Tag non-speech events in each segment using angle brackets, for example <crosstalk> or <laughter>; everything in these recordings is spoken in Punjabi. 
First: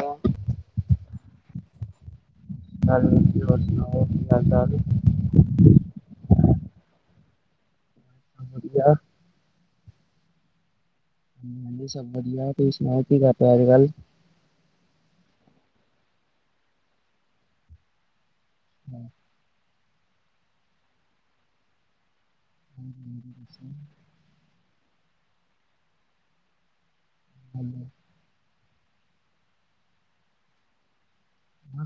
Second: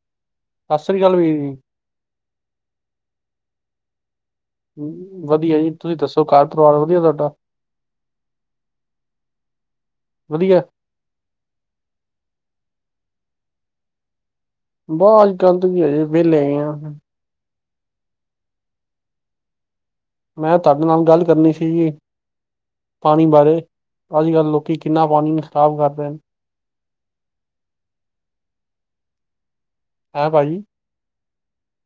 ਹਾਂ <unintelligible> ਸਸਿ ਸ੍ਰੀ ਕਾਲ ਵੀਰ ਜੀ ਹੈਲੋ, ਹੋਰ ਸੁਣਾਓ? ਹਾਲ ਚਾਲ ਵਧੀਆ ਜੀ ਤੁਸੀਂ ਦੱਸੋ ਘਰ ਪਰਿਵਾਰ ਵਧੀਆ ਤੁਹਾਡਾ। ਵਧੀਆ। ਵਧੀਆ ਹਾਂਜੀ, ਹਾਂਜੀ ਸਭ ਵਧੀਆ, ਤੁਸੀਂ ਸੁਣਾਓ ਕੀ ਕਰ ਪ ਅੱਜ ਕੱਲ? ਵਾਹ ਅੱਜ ਕੱਲ ਤੋਂ ਵੀ ਅਜੇ ਵਿਹਲੇ ਹੈਗ ਆ। ਹਮ <unintelligible> ਮੈਂ ਤੁਹਾਡੇ ਨਾਲ ਗੱਲ ਕਰਨੀ ਸੀ ਜੀ ਪਾਣੀ ਬਾਰੇ, ਅੱਜ ਕੱਲ੍ਹ ਲੋਕ ਕਿ ਕਿੰਨਾ ਪਾਣੀ ਖਰਾਬ ਕਰ ਰੇਣ। ਹਾਂਜੀ। ਹੈਂ ਭਾਜੀ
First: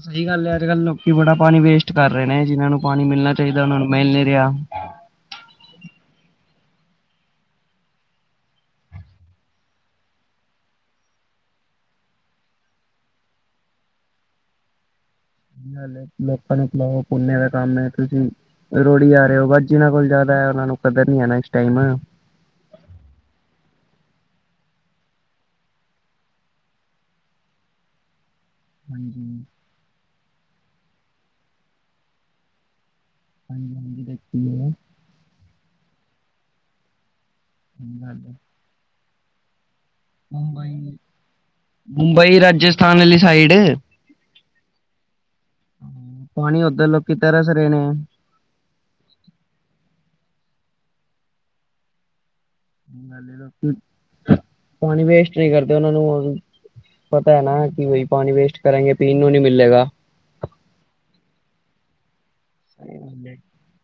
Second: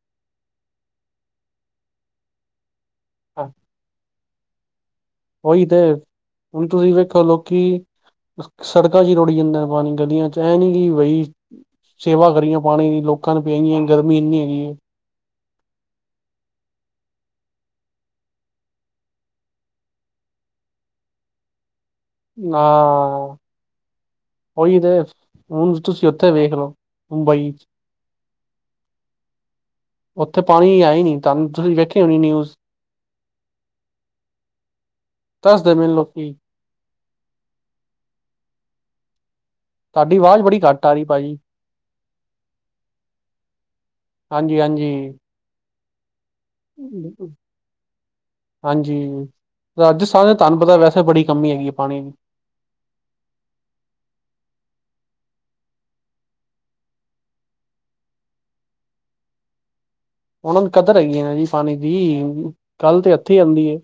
ਸਹੀ ਗੱਲ ਹੈ ਅੱਜ ਕੱਲ੍ਹ ਲੋਕੀ ਬੜਾ ਪਾਣੀ ਵੇਸਟ ਕਰ ਰਹੇ ਨੇ ਜਿਹਨਾਂ ਨੂੰ ਪਾਣੀ ਮਿਲਣਾ ਚਾਹੀਦਾ ਉਹਨਾਂ ਨੂੰ ਮਿਲ <unintelligible> ਉਹੀ ਤੇ ਹੁਣ ਤੁਸੀਂ ਵੇਖੋ ਲੋਕੀ ਸੜਕਾਂ ਚ ਹੀ ਰੋੜੀ ਜਾਂਦਾ ਪਾਣੀ ਗਲੀਆਂ ਚ ਐ ਨੀ ਕਿ ਬਈ ਸੇਵਾ ਕਰੀਏ ਪਾਣੀ ਦੀ ਲੋਕਾਂ ਨੂੰ ਪਿਆਈਏ ਗਰਮੀ ਇੰਨੀ ਹੈਗੀ ਏ। ਸਹੀ ਗਲ ਏ, ਲੋਕਾਂ ਨੂੰ ਪਿਲਾਓ ਪੂੰਨਏ ਦਾ ਕੰਮ ਏ, ਤੁਸੀਂ ਰੋੜੀ ਜਾ ਰਹੇ ਓ, ਬਸ ਜਿਹਨਾਂ ਕੋਲ ਜਿਆਦਾ ਉਹਨਾਂ ਨੂੰ ਕਦਰ ਨੀ ਐ ਇਸ ਟਾਈਮ। ਨਾਅ ਉਹੀ ਤੇ ਹੁਣ ਤੁਸੀਂ ਉੱਥੇ ਵੇਖ ਲੋ ਮੁੰਬਈ ਚ ਹਾਂਜੀ ਉੱਥੇ ਪਾਣੀ ਹੈ ਈ ਨਹੀਂ ਧਨ ਤੁਸੀਂ ਵੇਖੀ ਹੋਣੀ ਨਿਊਜ਼ ਹਾਂਜੀ ਹਾਂਜੀ ਦੇਖੀ ਏ। ਤਰਸਦੇ ਪੇਨ ਲੋਕੀਂ। <unintelligible> ਤੁਹਾਡੀ ਆਵਾਜ਼ ਬੜੀ ਘੱਟ ਆ ਮੁੰਬਈ ਰਹੀ ਭਾਜੀ ਮੁੰਬਈ ਰਾਜਸਥਾਨ ਆਲੀ ਸਾਈਡ ਹਾਂਜੀ, ਹਾਂਜੀ <inaudible> ਲੋਕੀ ਤਰਸ ਰਹੇ ਨੇ ਹਾਂਜੀ ਰਾਜਸਥਾਨ ਤੇ ਧੰਨ ਪਤਾ ਵੈਸੇ ਓਥੇ ਬੜੀ ਕਮੀ ਹੈਗੀ ਏ ਪਾਣੀ ਦੀ। ਪਾਣੀ ਵੇਸਟ ਨੀ ਕਰਦੇ ਉਹਨਾ ਨੂੰ ਪਤਾ ਹੈ ਨਾ ਕਿ ਵਹੀ ਪਾਣੀ ਵੇਸਟ ਕਰੇਗੇ ਪੀਣ ਨੂੰ ਨਹੀਂੀ ਮਿਲਲੇਗਾ ਉਹਨਾਂ ਨੂੰ ਕਦਰ ਹੈਗੀ ਨਾ ਜੀ ਪਾਣੀ ਦੀ ਸਹੀ ਕੱਲ੍ਹ ਤੇ ਗੱਲ ਏ। ਹੱਥੇ ਆਉਂਦੀ ਹੈ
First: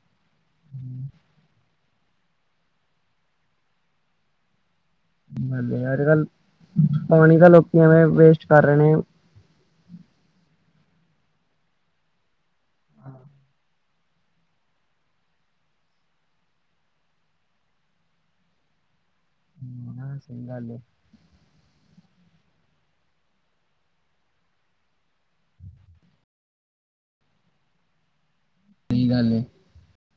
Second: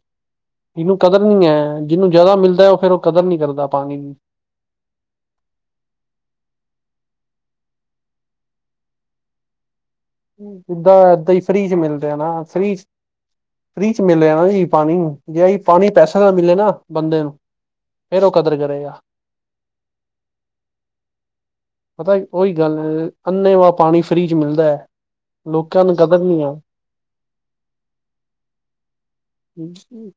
ਇਹਨੂੰ ਕਦਰ ਨਹੀਂ ਹੈ ਜਿਹਨੂੰ ਜ਼ਿਆਦਾ ਮਿਲਦਾ ਉਹ ਫੇਿਰ ਉਹ ਕਦਰ ਨਹੀਂ ਕਰਦਾ ਪਾਣੀ ਦੀ ਹਜੀ ਅਜ ਕੱਲ ਪਾਣੀ ਤਾਂ ਲੋਕੀ ਐਵੇਂ ਵੇਸਟ ਕਰ ਰਹੇ ਨੇ ਏਦਾਂ ਏਦਾਂ ਹੀ ਫ੍ਰੀ ਚ ਮਿਲਦੇ ਆ, ਨਾ ਫ੍ਰੀ ਚ ਫ੍ਰੀ ਚ ਮਿਲ ਰਿਆ ਨਾ ਜੀ, ਜੇ ਏਹੀ ਪਾਣੀ ਪੈਸੇ ਦਾ ਮਿਲੇ ਨਾ, ਬੰਦੇ ਨੂੰ ਫੇਰ ਉਹ ਕਦਰ ਕਰੇਗਾ ਹਾ ਸਹੀ ਗੱਲ ਏ ਪਤਾ ਹੈ, ਔਹੀ ਗੱਲ ਹੈ, ਅੰਨੇ ਵ ਪਾਣੀ ਫ੍ਰੀ ਚੇ ਮਿਲਦਾ ਹੈ। ਲੋਕਾਂ ਨੂੰ ਕਦਰ ਨੀ ਆ ਸਹੀ ਗੱਲ ਏ। ਹਮ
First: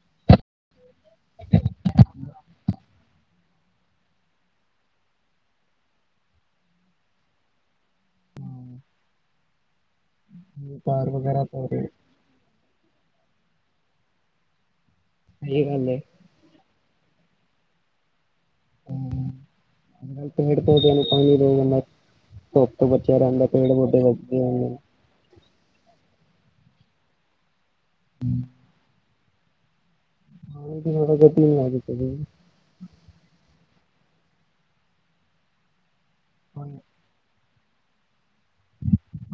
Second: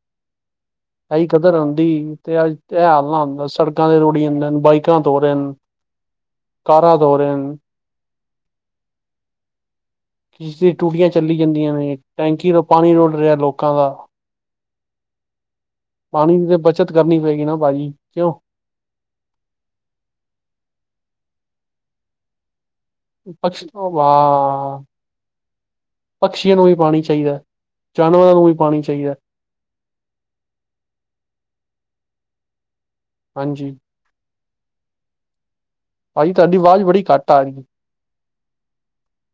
ਐਹੀ ਕਦਰ ਆਉਂਦੀ ਤੇ ਅਜ ਤੇ ਐ ਹਾਲ ਨਾ ਆਉਂ ਸੜਕਾਂ ਤੇ ਰੁੜੀ ਜਾਂਦੇ, ਬਾਈਕਾਂ ਤੋ ਰਹੇ ਹਨ, ਕਾਰਾਂ ਤੋ ਰ ਹਨ ਕਿਸ ਦੀ ਕਾਰ ਟੂਟੀਆਂ ਚੱਲੀ ਵਗੈਰਾ ਧੋ ਜਾਂਦੀਆਂ ਰਹੇ। ਨੇ, ਟੈਂਕੀ ਤੋਂ ਪਾਣੀ ਰੁੜ ਰਿਹਾ ਲੋਕਾਂ ਦਾ। ਏ ਗੱਲ ਹੈ ਪਾਣੀ ਦੀ ਤੇ ਬੱਚਤ ਕਰਨੀ ਪਏਗੀ ਨਾ ਭਾਜੀ, ਕਿਉਂ ਪੇੜ ਪੋਧਿਆ ਨੂ ਪਾਣੀ ਦੇਣਾ, ਅਲਗ ਧੂਪ ਤੋਂ ਬੱਚੇ ਰਹਿੰਦੇ, ਪਕਸ਼ ਪੇੜ ਪੋਧੇ ਬੱਚੇ ਰਹਿੰਦੇ ਨ ਵਾਹ ਪਕਸ਼ੀਆਂ ਨੂੰ ਵੀ ਪਾਣੀ ਚਾਹੀਦਾ, ਜਾਨਵਰਾਂ ਨੂੰ ਵੀ ਪਾਣੀ ਚਾਹੀਦਾ। <inaudible> ਹਾਂਜੀ ਭਾਜੀ ਤੁਹਾਡੀ ਆਵਾਜ਼ ਬੜੀ ਘੱਟ ਆ ਰਹੀ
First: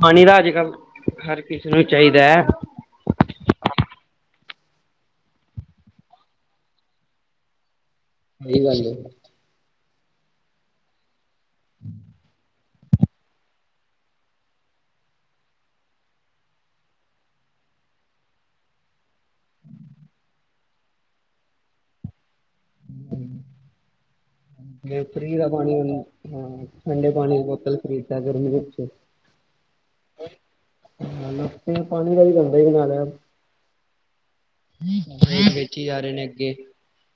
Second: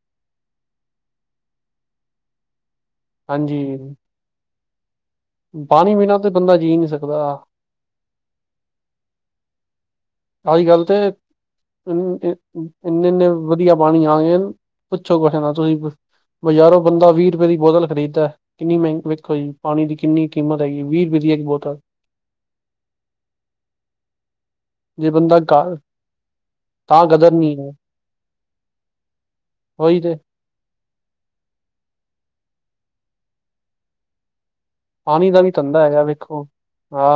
ਪਾਣੀ ਦਾ ਅੱਜ ਕੱਲ੍ਹ ਹਰ ਕਿਸੇ ਨੂੰ, ਚਾਹੀਦਾ ਹੈ ਹਾਂਜੀ ਪਾਣੀ ਬਿਨਾਂ ਤੇ ਬੰਦਾ ਜੀ ਨਹੀਂ ਸਕਦਾ ਸਹੀ ਗੱਲ ਏ ਅਜ ਗੱਲ ਤੇ ਇੰਨੇ ਇੰਨੇ ਵਧੀਆ ਪਾਣੀ ਆ ਗਏ ਪੁੱਛੋ ਕੁੇ ਨਾਲ ਤੁਸੀਂ ਬਾਜ਼ਾਰੋਂ ਬੰਦਾ ਵੀਹ ਰੁਪਏ ਦੀ ਬੋਤਲ ਖਰੀਦਦਾ, ਕਿੰਨੀ ਮਹਿਗੀ ਵੇਖੋ ਜੀ, ਪਾਣੀ ਦੀ ਕਿੰਨੀ ਕੀਮਤ ਹੈਗੀ, ਵੀਹ ਰੁਪਏ ਦੀ। ਇੱਕ ਬੋਤਲ ਜੇ ਫ੍ਰੀ ਬੰਦਾ ਦਾ ਘਰ ਪਾਣੀ ਔਨੂ, ਤਾਂ ਠੰਡੇ ਪਾਣੀ ਦੀ ਬੋਤਲ ਖਰੀਦਦਾ ਗਰਮੀ ਵਿੱਚ ਔ ਹੀ ਤੇ ਨ ਪਾਣੀ ਦਾ ਵੀ ਜਾਂਦਾ ਹੀ ਕਿ ਨਾਲਿਆ ਪਾਣੀ ਦਾ ਵੀ ਧੰਦਾ ਵੇਚੀ ਜਾ ਹੈਗਾ ਰਹੇ ਨੇ ਵੇਖੋ, ਅੱਗੇ ਹਾਂ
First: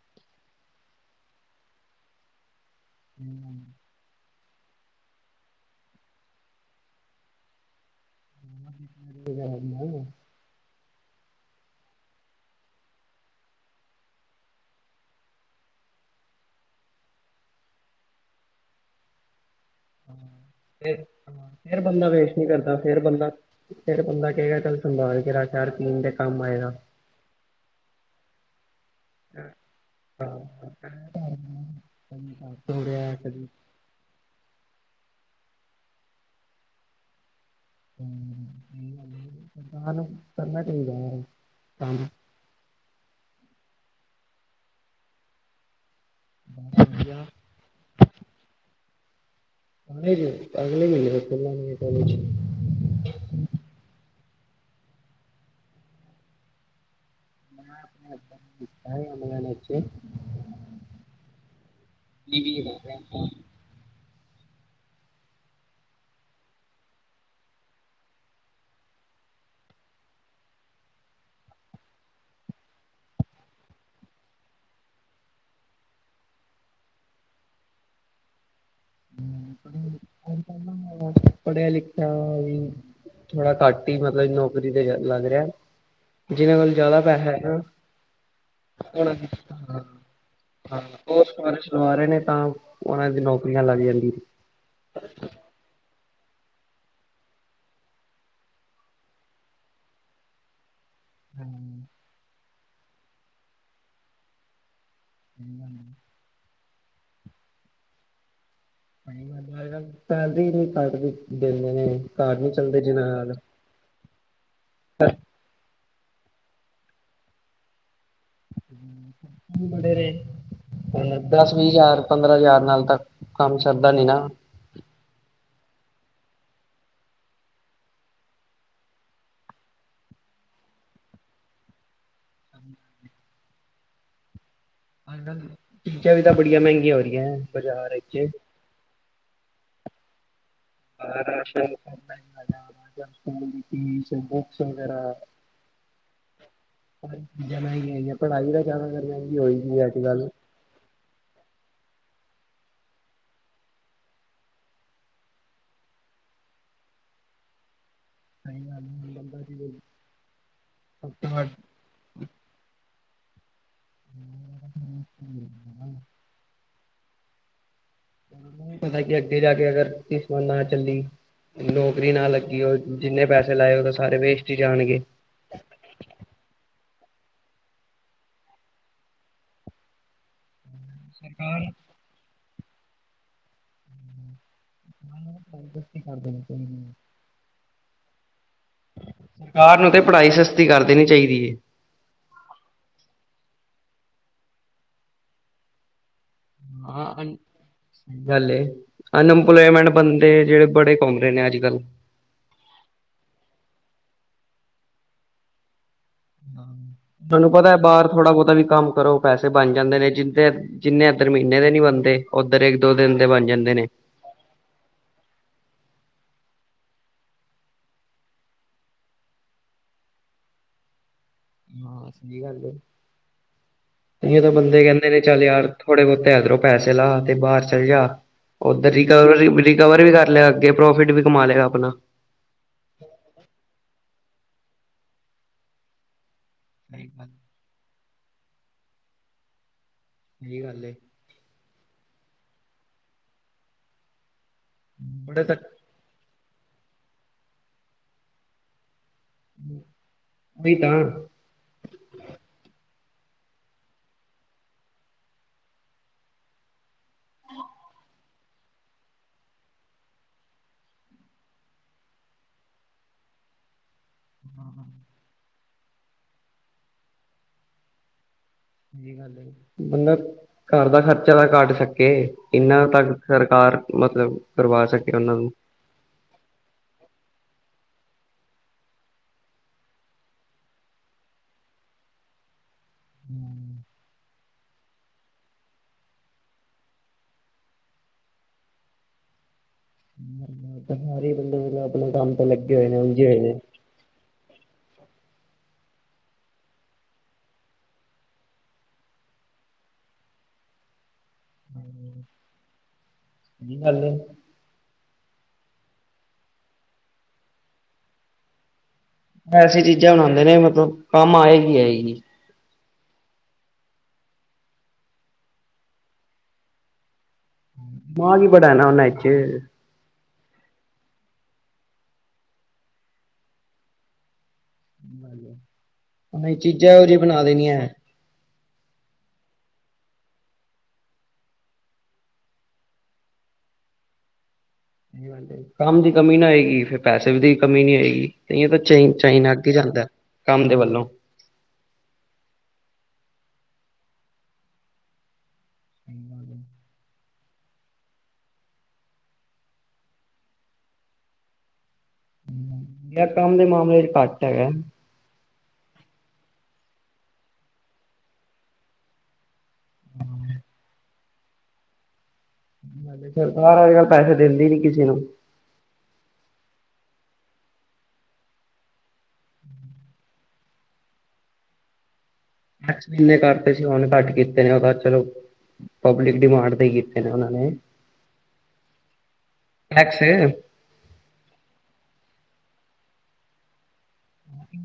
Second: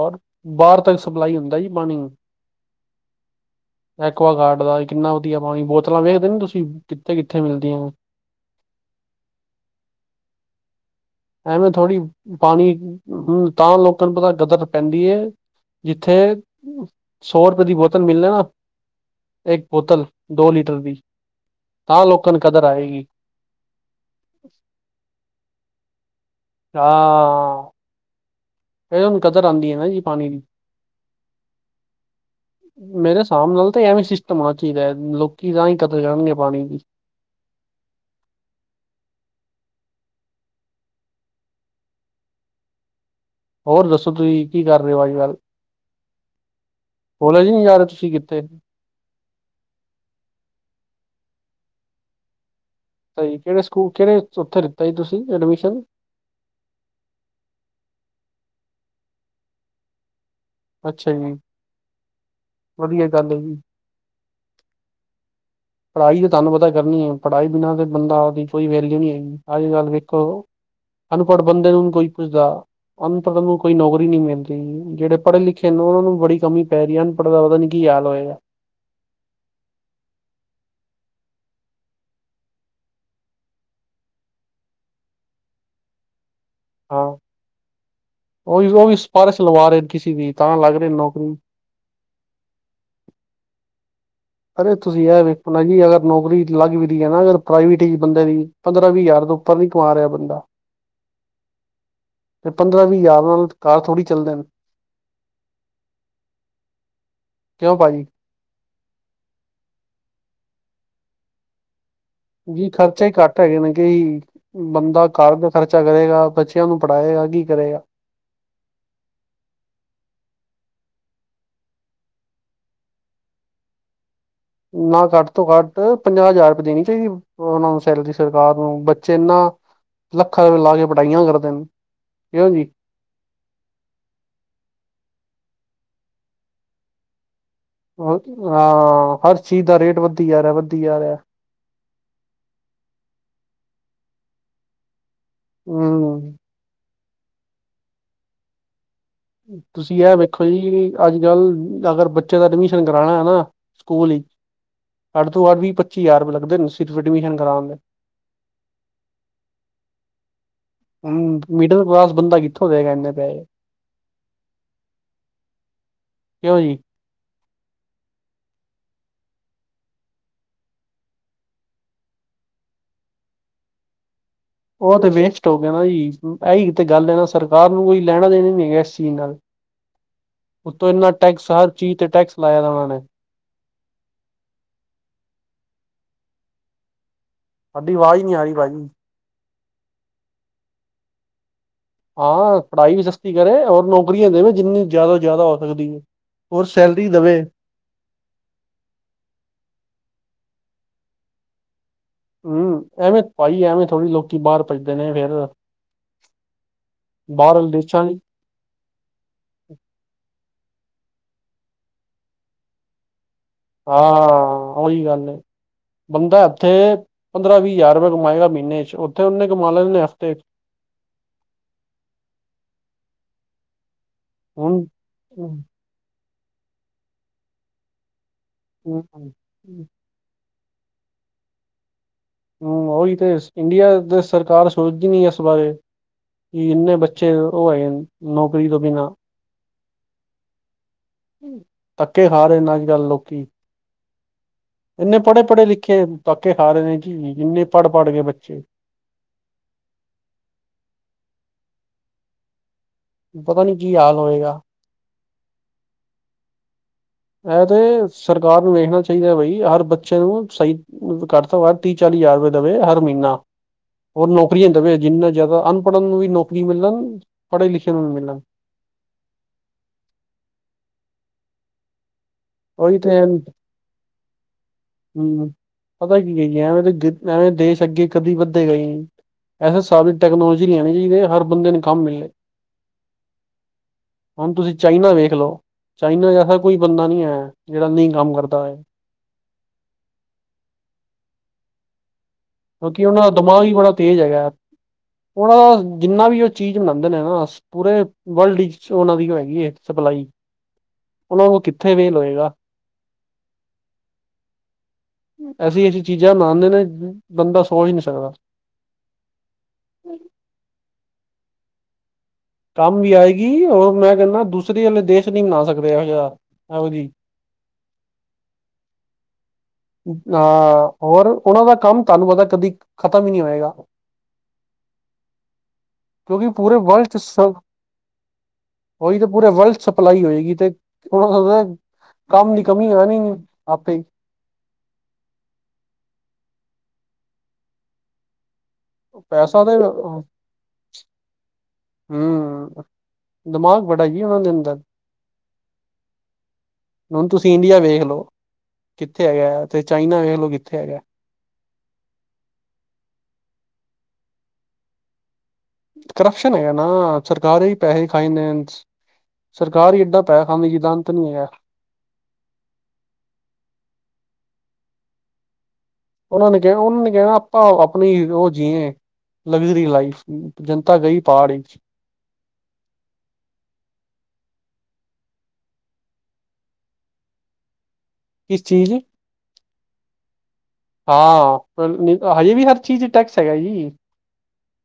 ਔਰ ਬਾਹਰ ਤੱਕ, ਸਪਲਾਈ ਹੁੰਦਾ ਜੀ ਪਾਣੀ ਹਮ <unintelligible> ਐਕਵਾਗਾਡ ਦਾ ਕਿੰਨਾ ਵਧੀਆ ਪਾਣੀ, ਬੋਤਲਾਂ ਵੇਖਦੇ ਨ ਤੁਸੀਂ ਕਿੱਥੇ ਕਿੱਥੇ ਮਿਲਦੀਆਂ ਐ। <inaudible> ਐਵੇਂ ਥੋੜ੍ਹੀ ਪਾਣੀ, ਹਾ ਤਾਂ ਲੋਕਾਂ ਨੂੰ ਪਤਾ ਕਦਰ ਪੈਂਦੀ ਹੈ ਜਿੱਥੇ ਸੌ ਰੁਪਏ ਦੀ ਬੋਤਲ ਮਿਲੇ ਨਾ ਇੱਕ ਬੋਤਲ ਡੋਲੀ ਫਿਰ ਫਿਰ ਬੰਦਾ ਵੇਸਟ ਨੀ ਕਰਦਾ, ਫਿਰ ਆਏਗੀ ਬੰਦਾ ਫਿਰ ਬੰਦਾ ਕਹੇਗਾ ਚੱਲ ਸੰਭਾਲ ਕੇ ਰੱਖ। ਯਾਰ ਪੀਣ ਦੇ ਕੰਮ ਆਏਗਾ ਆਹ ਇਹ ਹੂੰ ਕਦਰ ਆਉਂਦੀ ਹੈ ਨਾ ਜੀ, ਪਾਣੀ ਦੀ ਕਦੀ ਹੋ ਰਿਹਾ ਮੇਰੇ ਕਦੀ ਹਿਸਾਬ ਨਾਲ ਤਾਂ, ਐਵੇਂ ਸਿਸਟਮ ਆਜ ਕੀ ਦਾ, ਲੋਕੀ ਤਾਂ ਹੀ ਕਦਰ ਕਰਨਗੇ ਪਾਣੀ ਦੀ ਹਾਨੂੰ ਕਰਨਾ ਚਾਹੀਦਾ ਹੈ ਤੁਹਾਨੂੰ ਹੋਰ ਦੱਸੋ, ਤੁਸੀਂ ਕੀ ਕਰ ਰਹੇ ਹੋ ਅਜ ਗੱਲ ਹ ਹੋਲੇ ਜੀ ਨਹੀਂ ਜਾ ਰਿਹੇ ਤੁਸੀਂ ਕਿੱਥੇ ਨਹੀ ਜੀ, ਅਗਲੇ ਮਹੀਨੇ ਖੁਲਣਗੇ ਕਾਲੇਜ ਜੀ ਕਿਹੜੇ ਸਕੂਲ ਕਿਹੜੇ ਉੱਥੇ ਲਿਤਾ ਸੀ, ਤੁਸੀ ਐਡਮਿਸ਼ਨ ਮੈਂ ਆਪਣੇ ਵੇਚੇ ਅੱਛਾ ਜੀ, ਵਧੀਆ ਗੱਲ ਹੈ ਜੀ ਪੜ੍ਹਾਈ ਤੇ ਤੁਹਾਨੂੰ ਪਤਾ ਕਰਨੀ ਹੈ। ਪੜ੍ਹਾਈ ਬਿਨਾਂ ਬੰਦਾ ਦੀ ਕੋਈ ਵੈਲਿਊ ਨਹੀਂ ਹੈਗੀ। ਅੱਜ-ਕੱਲ ਵੇਖੋ ਅਨਪੜ੍ਹ ਬੰਦੇ ਨੂੰ ਕੋਈ ਪੁੱਛਦਾ, ਅਨਪੜ੍ਹ ਨੂੰ ਕੋਈ ਨੌਕਰੀ ਨਹੀਂ ਮਿਲਦੀ। ਜਿਹੜੇ ਪੜ੍ਹੇ-ਲਿਖੇ ਨੂੰ ਉਹਨਾਂ ਨੂੰ, ਬੜੀ ਕਮੀ ਪੈ ਰਹੀ ਹੈ, ਅਨਪੜ੍ਹ ਦਾ ਪਤਾ ਨੀ ਕੀ ਹਾਲ ਹੋਏਗਾ। ਪੜਿਆ ਲਿਖਿਆ ਵੀ ਥੋੜਾ ਘੱਟ ਹੀ ਮਤਲਬ ਨੌਕਰੀ ਤੇ, ਲੱਗ ਰਿਹਾ‌। ਜਿਹਨਾਂ ਕੋਲ ਜ਼ਿਆਦਾ ਪੈਹਾ ਹੈ, ਨਾ ਉਹੀ-ਉਹੀ ਵੀ ਸਿਫਾਰਸ਼ ਲਵਾ ਰਹੇ ਕਿਸੇ ਦੀ, ਤਾਂ ਲੱਗ ਰਹੇ ਨੌਕਰੀ। ਪੜੇ ਨੇ ਤਾਂ, ਉਹਨਾਂ ਦੀ ਨੌਕਰੀਆਂ ਲੱਗ ਜਾਂਦੀ। ਅਰੇ, ਤੁਸੀਂ ਯਾਰ ਵੇਖਣਾ ਆ ਜੀ ਨੌਕਰੀ ਲੱਗ ਵੀ ਗਈ ਹੈ ਨਾ ਅਗਰ ਪ੍ਰਾਈਵੇਟ ਹੀ ਬੰਦੇ ਦੀ, ਪੰਦਰਾਂ, ਵੀਹ ਹਜ਼ਾਰ ਤੋਂ, ਉੱਪਰ ਨੀ ਕਮਾ ਰਿਹਾ ਬੰਦਾ। <inaudible> ਹੂੰ ਤੇ, ਪੰਦਰਾਂ-ਵੀਹ ਹਜ਼ਾਰ ਨਾਲ, ਘਰ ਥੋੜ੍ਹੀ ਚੱਲਦੇਨ। ਹੂ ਕਿਉਂ ਭਾਈ? ਸਹੀ ਸੈਲਰੀ ਵੀ ਘੱਟ ਦਿੰਦੇ ਨੇ, ਘਰ ਨੀ ਜੀ ਚੱਲਦੇ ਖਰਚੇ ਜਿਨ੍ਹਾਂ ਹੀ ਨਾਲ। ਘੱਟ ਹੈਗੇ ਨੇ ਕਿ ਬੰਦਾ ਘਰ ਦਾ ਖ਼ਰਚਾ ਕਰੇਗਾ, ਬੱਚਿਆਂ ਨੂੰ ਪੜ੍ਹਾਏਗਾ, ਕੀ ਕਰੇਗਾ। ਵਧੇਰੇ ਦਸ-ਵੀਹ ਹਜ਼ਾਰ, ਪੰਦਰਾਂ ਹਜ਼ਾਰ, ਨਾਲ ਤਾਂ ਕੰਮ ਸਰਦਾ ਤਾ ਨਹੀਂ, ਨਾ। ਨਾ, ਘੱਟ ਤੋਂ ਘੱਟ ਪੰਜਾਹ ਹਜ਼ਾਰ ਰੁਪਏ ਦੇਣੀ ਚਾਹੀਦੀ। ਉਹਨਾਂ ਨੂੰ ਸੈਲਰੀ ਸਰਕਾਰ ਨੂੰ ਬੱਚੇ ਇਨਾਂ ਲੱਖਾਂ ਰੁਪਏ, ਲਾਕੇ ਪੜ੍ਹਾਹੀਆਂ ਕਰਦੇਨ। ਹਾਂ। <unintelligible> ਹਾਂਜੀ, ਸਰ ਚੀਜ਼ਾਂ ਵੀ ਤਾਂ, ਬੜੀਆਂ ਮਹਿੰਗੀਆਂ ਹੋ ਰਹੀਆਂ। ਬਾਜ਼ਾਰ ਹਾਂ। ਵਿੱਚ ਹਰ ਚੀਜ਼ ਦਾ ਰੇਟ ਵੱਥੀ ਜਾਰਿਆ ਵ ਸਕੂਲ ਫੀਸ, ਬੁਕਸ ਵਗੈਰਾ ਹੂੰ ਜਮਾ ਹੀ ਨਹੀਂ ਹੇਗੀ, ਪੜ੍ਹਾਈ ਦਾ ਜਾਿਆਦਾ ਤੁਸੀਂ ਐ ਵੇਖੋ ਜੀ, ਅੱਜ-ਕੱਲ੍ਹ ਅਗਰ ਬੱਚੇ ਦਾ ਐਡਮਿਸ਼ਨ ਕਰਾਣਾ ਹੈ, ਨਾ ਸਕੂਲ ਹੀ ਘੱਟ ਤੋਂ ਘੱਟ ਵੀਹ, ਪੱਚੀ ਹਜ਼ਾਰ ਰੁਪਏ ਲੱਗਦੇ, ਸਿਰਫ ਐਡਮਿਸ਼ਨ ਕਰਾਣ ਦੇ। ਟਾਈਮ ਨਾਲ ਵੀ ਮਿਲ ਲੈਂਦਾ ਸੀ, ਉਹ ਹੂੰ, ਮਿਡਲ ਕਲਾਸ ਬੰਦਾ ਕਿੱਥੋਂ ਦੇਗਾ ਇੰਨੇ ਪੈਹੇ। ਹ <unintelligible> ਕਿਉਂ ਜੀ ਪਤਾ ਕਿ ਅੱਗੇ ਜਾਕੇ ਅਗਰ ਕਿਸਮਤ ਨਾ ਚੱਲੀ ਨੌਕਰੀ ਨਾ ਲੱਗੀ, ਉਹ ਜਿੰਨੇ ਪੈਸੇ ਲਾਏ ਉਹ ਤਾਂ ਸਾਰੇ ਵੇਸਟ ਹੀ ਉਹ ਜਾਣਗੇ। ਤੇ, ਵੇਸਟ ਹੋ ਗਇਆ ਨੇ, ਜੀ ਆਹੀ ਗੱਲ ਦਾ ਸਰਕਾਰ ਨੂੰ, ਕੋਈ ਲੈਣਾ- ਦੇਣਾ ਨੀ ਹੈਗਾ ਇਸ ਚੀਜ਼ ਨਾਲ। ਉਤੋਂ ਇਨਾ ਟੈਕਸ ਹਰ ਚੀਜ਼ ਤੇ, ਟੈਕਸ ਲਾਇਆ ਉਹਨਾਂ ਨੇ। ਕਰਦੇ ਨੇ ਕੋਈ ਆਵਾਜ਼ ਨਹੀ ਆ ਰਹੀ ਭਾਜੀ। ਸਰਕਾਰ ਨੂੰ ਤੇ, ਪੜ੍ਹਾਈ ਸਸਤੀ ਕਰ ਦੇਣੀ ਚਾਹੀਦੀ ਏ। ਹਾਂ ਪੜ੍ਹਾਈ ਵੀ ਸਸਤੀ ਕਰੇ ਔਰ ਨੌਕਰੀਆਂ ਦੇਵੇ ਜਿੰਨੀ ਜ਼ਿਆਦਾ ਤ ਜ਼ਿਆਦਾ ਹੋ ਸਕਦੀ ਹੈ। ਔਰ ਸੈਲਰੀ ਹਾਂ, ਦੇਵੇ ਅਨਐੰਪਲੋਇਮੈਂਟ ਬੰਦੇ ਜਿਹੜੇ ਬੜੇ ਘੁੰਮਦੇ ਨੇ ਅੱਜ-ਕੱਲ ਹੂੰ, ਐਵੇਂ ਪਾਈ ਐਵੇਂ ਥੋੜ੍ਹੀ ਲੋਕੀ ਬਾਹਰ ਭੱਜਦੇ ਨੇ, ਫਿਰ ਤੁਹਾਨੂੰ ਪਤਾ ਹੈ, ਬਾਹਰ ਚ ਥੋੜਾ ਬਹੁਤਾ ਵੀ ਕੰਮ ਕਰੋ ਪੈਸੇ ਬਣ ਜਾਂਦੇ ਨੇ। ਜਿੱਦੇ ਜਿੰਨੇ ਇੱਧਰ ਮਹੀਨੇ ਦੇ ਨੀ ਬਨਦੇ, ਉੱਧਰ ਇੱਕ- ਦੋ ਦਿਨ ਦੇ ਬਣ ਜਾਂਦੇ ਨੇ। ਹਾਂ, ਉਹੀ ਗੱਲ ਏ, ਬੰਦਾ ਉੱਥੇ ਪੰਦਰਾਂ- ਵੀਹ ਹਜ਼ਾਰ ਰੁਪਏ ਕਮਾਏਗਾ ਮਹੀਨੇ'ਚ ਉੱਥੇ ਉਹਨੇ ਕਮਾ ਲੈਂਨੇ ਹਫ਼ਤੇ ਹਾਂ ਸਹੀ ਗੱਲ ਇ ਤਾਂ ਬੰਦੇ ਹੁਣ ਕਹਿੰਦੇ ਨੇ ਚੱਲ ਯਾਰ ਥੋੜੇ ਬਹੁਤੇ ਤੇ ਅਗਰੋਂ ਪੈਸੇ ਲਾ ਤੇ ਬਾਹਰ ਚਲ ਜਾ ਉੱਧਰ ਹਮ ਰਿਕਵਰ ਰਿਕਵਰ ਵੀ ਕਰ ਲਿਆ ਅੱਗੇ ਪ੍ਰੋਫਿਟ ਵੀ ਕਮਾ ਲਏਗਾ ਆਪਣਾ ਹਮ ਉਹੀ ਤੇ ਇੰਡੀਆ ਦੇ ਸਰਕਾਰ ਸੋਚਦੀ ਨੀ ਇਸ ਬਾਰੇ ਕਿ ਇੰਨੇ ਸਹੀ ਗੱਲ ਬੱਚੇ ਉਹ ਆਏ ਨੌਕਰੀ ਤੋਂ ਬਿਨਾਂ ਇਹੀ ਗੱਲ ਏ ਧੱਕੇ ਖਾ ਰਹੇ ਨੇ ਅੱਜ ਕੱਲ੍ਹ ਲੋਕੀ ਇੰਨੇ ਪੜ੍ਹੇ ਬੜੇ ਤੱਕ ਪੜ੍ਹੇ ਲਿਖੇ ਪਾਕੇ ਹਾਰੇ ਨੇ ਕਿ ਇੰਨੇ ਪੜ੍ਹ ਪੜ੍ਹ ਗਏ ਬੱਚੇ ਨਹੀਂ ਤਾਂ ਪਤਾ ਨੀ ਜੀ ਹਾਲ ਹੋਏਗਾ ਅ ਤੇ ਸਰਕਾਰ ਨੂੰ ਵੇਖਣਾ ਚਾਹੀਦਾ ਬਈ ਹਰ ਬੱਚੇ ਨੂੰ ਸਹੀ ਘ ਤੋਂ ਤੀਹ ਚਾਲੀ ਹਜ਼ਾਰ ਰੁਪਏ ਦੇਵੇ ਹਰ ਮਹੀਨਾ <inaudible> ਹੋਰ ਨੌਕਰੀਆਂ ਦੇਵੇ ਜਿੰਨਾ ਜ਼ਿਆਦਾ ਅਨਪੜ੍ਹਨ ਨੂੰ ਵੀ ਨੌਕਰੀ ਮਿਲਣ ਪੜ੍ਹੇ ਲਿਖੇ ਨੂੰ ਵੀ ਮਿਲਣ ਗੱਲ ਬੰਲਬ ਘਰ ਦਾ ਖਰਚਾ ਤਾਂ ਕੱਟ ਸਕੇ ਇਨਾਂ ਉਹੀ ਤੱਕ ਸਰਕਾਰ ਮਤਲਬ ਕਰਵਾ ਸਕੇ ਉਹਨਾਂ ਹਮ ਨੂੰ। ਪਤਾ ਕੀ ਹੈ ਐਵੇਂ ਐਵੇਂ ਦੇਸ਼ ਅੱਗੇ ਕਦੀ ਵੱਧੇ ਗਏ ਇਸੇ ਹਿਸਾਬ ਦੀ ਟੈਕਨੋਲੋਜੀ ਨਹੀਂ ਆਉਣੀ ਚਾਹੀਦੀ ਹਰ ਬੰਦੇ ਨੂੰ ਕੰਮ ਮਿਲੇ ਹਮ ਹੁਣ ਤੁਸੀਂ ਚਾਈਨਾ ਵੇਖ ਲਓ ਚਾਈਨਾ ਐਸਾ ਕੋਈ ਬੰਦਾ ਨਹੀਂ ਆਆ ਜਿਹੜਾ ਨਹੀਂ ਕੰਮ ਕਰਦਾ ਹੈ <inaudible> ਸਾਰੇ ਬੰਦੇ ਮਤਲਬ ਆਪਣੇ ਕੰਮ ਤੇ ਲੱਗੇ ਹੋਏ ਨੇ ਕਿਉਂਕਿ ਉਹਨਾਂ ਉਲਝੇ ਦਾ ਹੋਏ ਨੇ। ਦਿਮਾਗ ਹੀ ਬੜਾ ਤੇਜ਼ ਹੈਗਾ ਯ ਉਹ ਦਾ ਜਿੰਨਾ ਵੀ ਉਹ ਚੀਜ਼ ਬਨਾਦੇ ਨੇ ਨਾ ਪੂਰੇ ਵਰਲਡ ਵਿੱਚ ਉਹਨਾਂ ਦੀ ਹੈਗੀ ਹੈ ਸਪਲਾਈ ਉਹਲ ਉਹ ਕਿੱਥੇ ਵੇ ਲੋਏਗਾ ਕੀ ਗੱਲ ਐਸੀ ਐਸੀ ਚੀਜ਼ਾਂ ਮਨਦੇ ਨੇ ਬੰਦਾ ਸੋਚ ਨਹੀਂ ਸਕਦਾ ਐਸ ਚੀਜ਼ਾਂ ਬਣਾਉਂਦੇ ਨੇ ਮਤਲਬ ਕੰਮ ਆਏਗੀ ਹੈ ਜੀ ਕੰਮ ਵੀ ਆਏਗੀ ਰ ਮੈਂ ਕਹਿੰਦਾ ਦੂਸਰੇ ਵਾਲੇ ਦੇਸ਼ ਨਹੀਂ ਮਨਾ ਸਕਦੇ ਇਹ ਯਾਰ ਇਹੋ ਜਹੀ <inaudible> ਅਹ ਹੋਰ ਉਹਨਾਂ ਦਾ ਕੰਮ ਤੁਹਾਨੂੰ ਪਤਾ ਕਦੀ ਖਤਮ ਹੀ ਨਹੀਂ ਹੋਏਗਾ ਕਿਉਂਕਿ ਹ ਚੀਜ਼ਾਂ ਉਹ ਜਹੀ ਬਣਾ ਦੇਣੀ ਹੈ ਉਹੀ ਤਾਂ ਪੂਰੇ ਵਰਲਡ ਸਪਲਾਈ ਹੋਏਗੀ ਤੇ ਹਣ ਕੰਮ ਦੀ ਕਮੀ ਆਣੀ ਆਪੇ ਕੰਮ ਦੀ ਕਮੀ ਨਾ ਆਏਗੀ ਫਿਰ ਪੈਸੇ ਦੀ ਕਮੀ ਨਹੀਂ ਆਏਗੀ ਕ ਤਾਂ ਚਨ ਚਾਈਨ ਪੈਸਾ ਅੱਗ ਤੇ ਹੀ ਚੱਲਦਾ ਕੰਮ ਦੇ ਵੱਲੋਂ ਹਮ ਦਿਮਾਗ ਬੜਾ ਹੀ ਉਹਨਾਂ ਦੇ ਅੰਦਰ ਹ ਹੁਣ ਤੁਸੀਂ ਇੰਡੀਆ ਵੇਖ ਲਓ ਕਿੱਥੇ ਹੈਗਾ ਆ ਤੇ ਚਾਈਨਾ ਵੇਖ ਲਓ ਕਿੱਥੇ ਹੈਗਾ ਕੰਮ ਦੇ ਮਾਮਲੇ ਚ ਘੱਟ ਹੈਗਾ ਕਰਪਸ਼ਨ ਹੈਗਾ ਨਾ ਸਰਕਾਰੀ ਪੈਸੇ ਫਾਈਨਸ ਸਰਕਾਰ ਹੀ ਏਡਾ ਪੈ ਖਾਨੀ ਜੀਦਾਂ ਅੰਤ ਨਹੀਂ ਹੈਗਾ ਫਿਰ ਬਰ ਅਜ ਕੱਲ ਪੈਸੇ ਦਿੰਦੀ ਨੀ ਕਿਸੇ ਨੂੰ ਉਹਨਾਂ ਨੇ ਕਿਹਾ ਉਹਨਾਂ ਨੇ ਕਹਿਣਾ ਆਪਾਂ ਆਪਣੀ ਉਹ ਜੀਏ ਲਗਜ਼ਰੀ ਲਾਈਫ ਜਨਤਾ ਗਈ ਪਹਾੜ ਟੈਕਸ ਇੰਨੇ ਕਰਤੇ ਸੀ ਉਹਨੇ ਘੱਟ ਕੀਤੇ ਨੇ ਉਹਦਾ ਚਲੋ ਪਬਲਿਕ ਡਡੀਮਾਰਡਦਾ ਕਿਤੇ ਨੇ ਉਹਨਾਂ ਨੇ ਕਿਸ ਚੀਜ਼ ਕਸ ਹਾਂ ਹਜੇ ਵੀ ਹਰ ਚੀਜ਼ ਟੈਕਸ ਹੈਗਾ ਜੀ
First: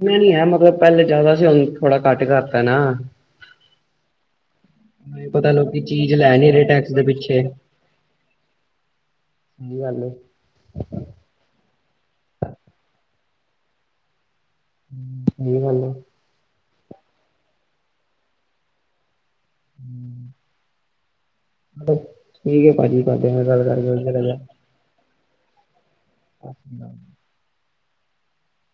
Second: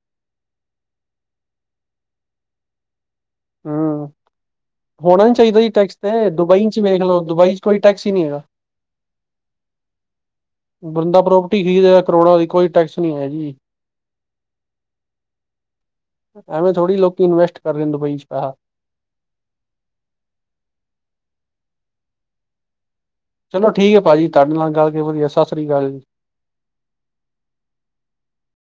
ਇਹਨਾ ਨੀ ਹੈ ਮਤਲਬ ਪਹਿਲੇ ਜ਼ਿਆਦਾ ਸੀ ਥੋੜਾ ਘੱਟ ਕਰਤਾ ਨਾ ਹਾਂ। ਹੋਣਾ ਨਹੀਂ ਨੀ ਪਤਾ ਚਾਹੀਦਾ ਜੀ ਲੋਕੀ ਟੈਕਸ ਚੀਜ਼ ਤੇ ਲੈ ਨੀ ਰਹੇ ਦੁਬਈ ਚ ਟੈਕਸ ਵੇਖ ਦੇ ਲਓ ਦੁਬਈ ਚ ਕੋਈ ਟੈਕਸ ਹੀ ਨਹੀਂ ਹੈਗਾ। ਸਗੀ ਗੱਲ ਏ। ਬੰਦਾ ਪ੍ਰੋਪਰਟੀ ਖਰੀਦ ਰਿਹਾ ਕਰੋੜਾਂ ਦੀ ਕੋਈ ਟੈਕਸ ਨਹੀਂ ਹੈ ਜੀ। ਸਹੀ ਗੱਲ ਆ। ਥੋੜੀ ਲੋਕ ਇਨਵੈਸਟ ਕਰ ਰਹੇ ਦੁਬਈ ਚ ਪ <inaudible> ਠੀਕ ਹੈ ਭਾਜੀ। ਤੁਹਾਡੇ ਨਾਲ ਗੱਲ ਚਲੋ ਕਰਕੇ ਠੀਕ ਹੈ ਵਧੀਆ ਭਾਜੀ ਲੱਗਾ। ਤੁਹਾਡੇ ਨਾਲ ਗੱਲ ਕਰਕੇ ਕੇ ਵਧੀਆ ਸਤਿ ਸ਼੍ਰੀ ਅਕਾਲ ਜੀ। <unintelligible>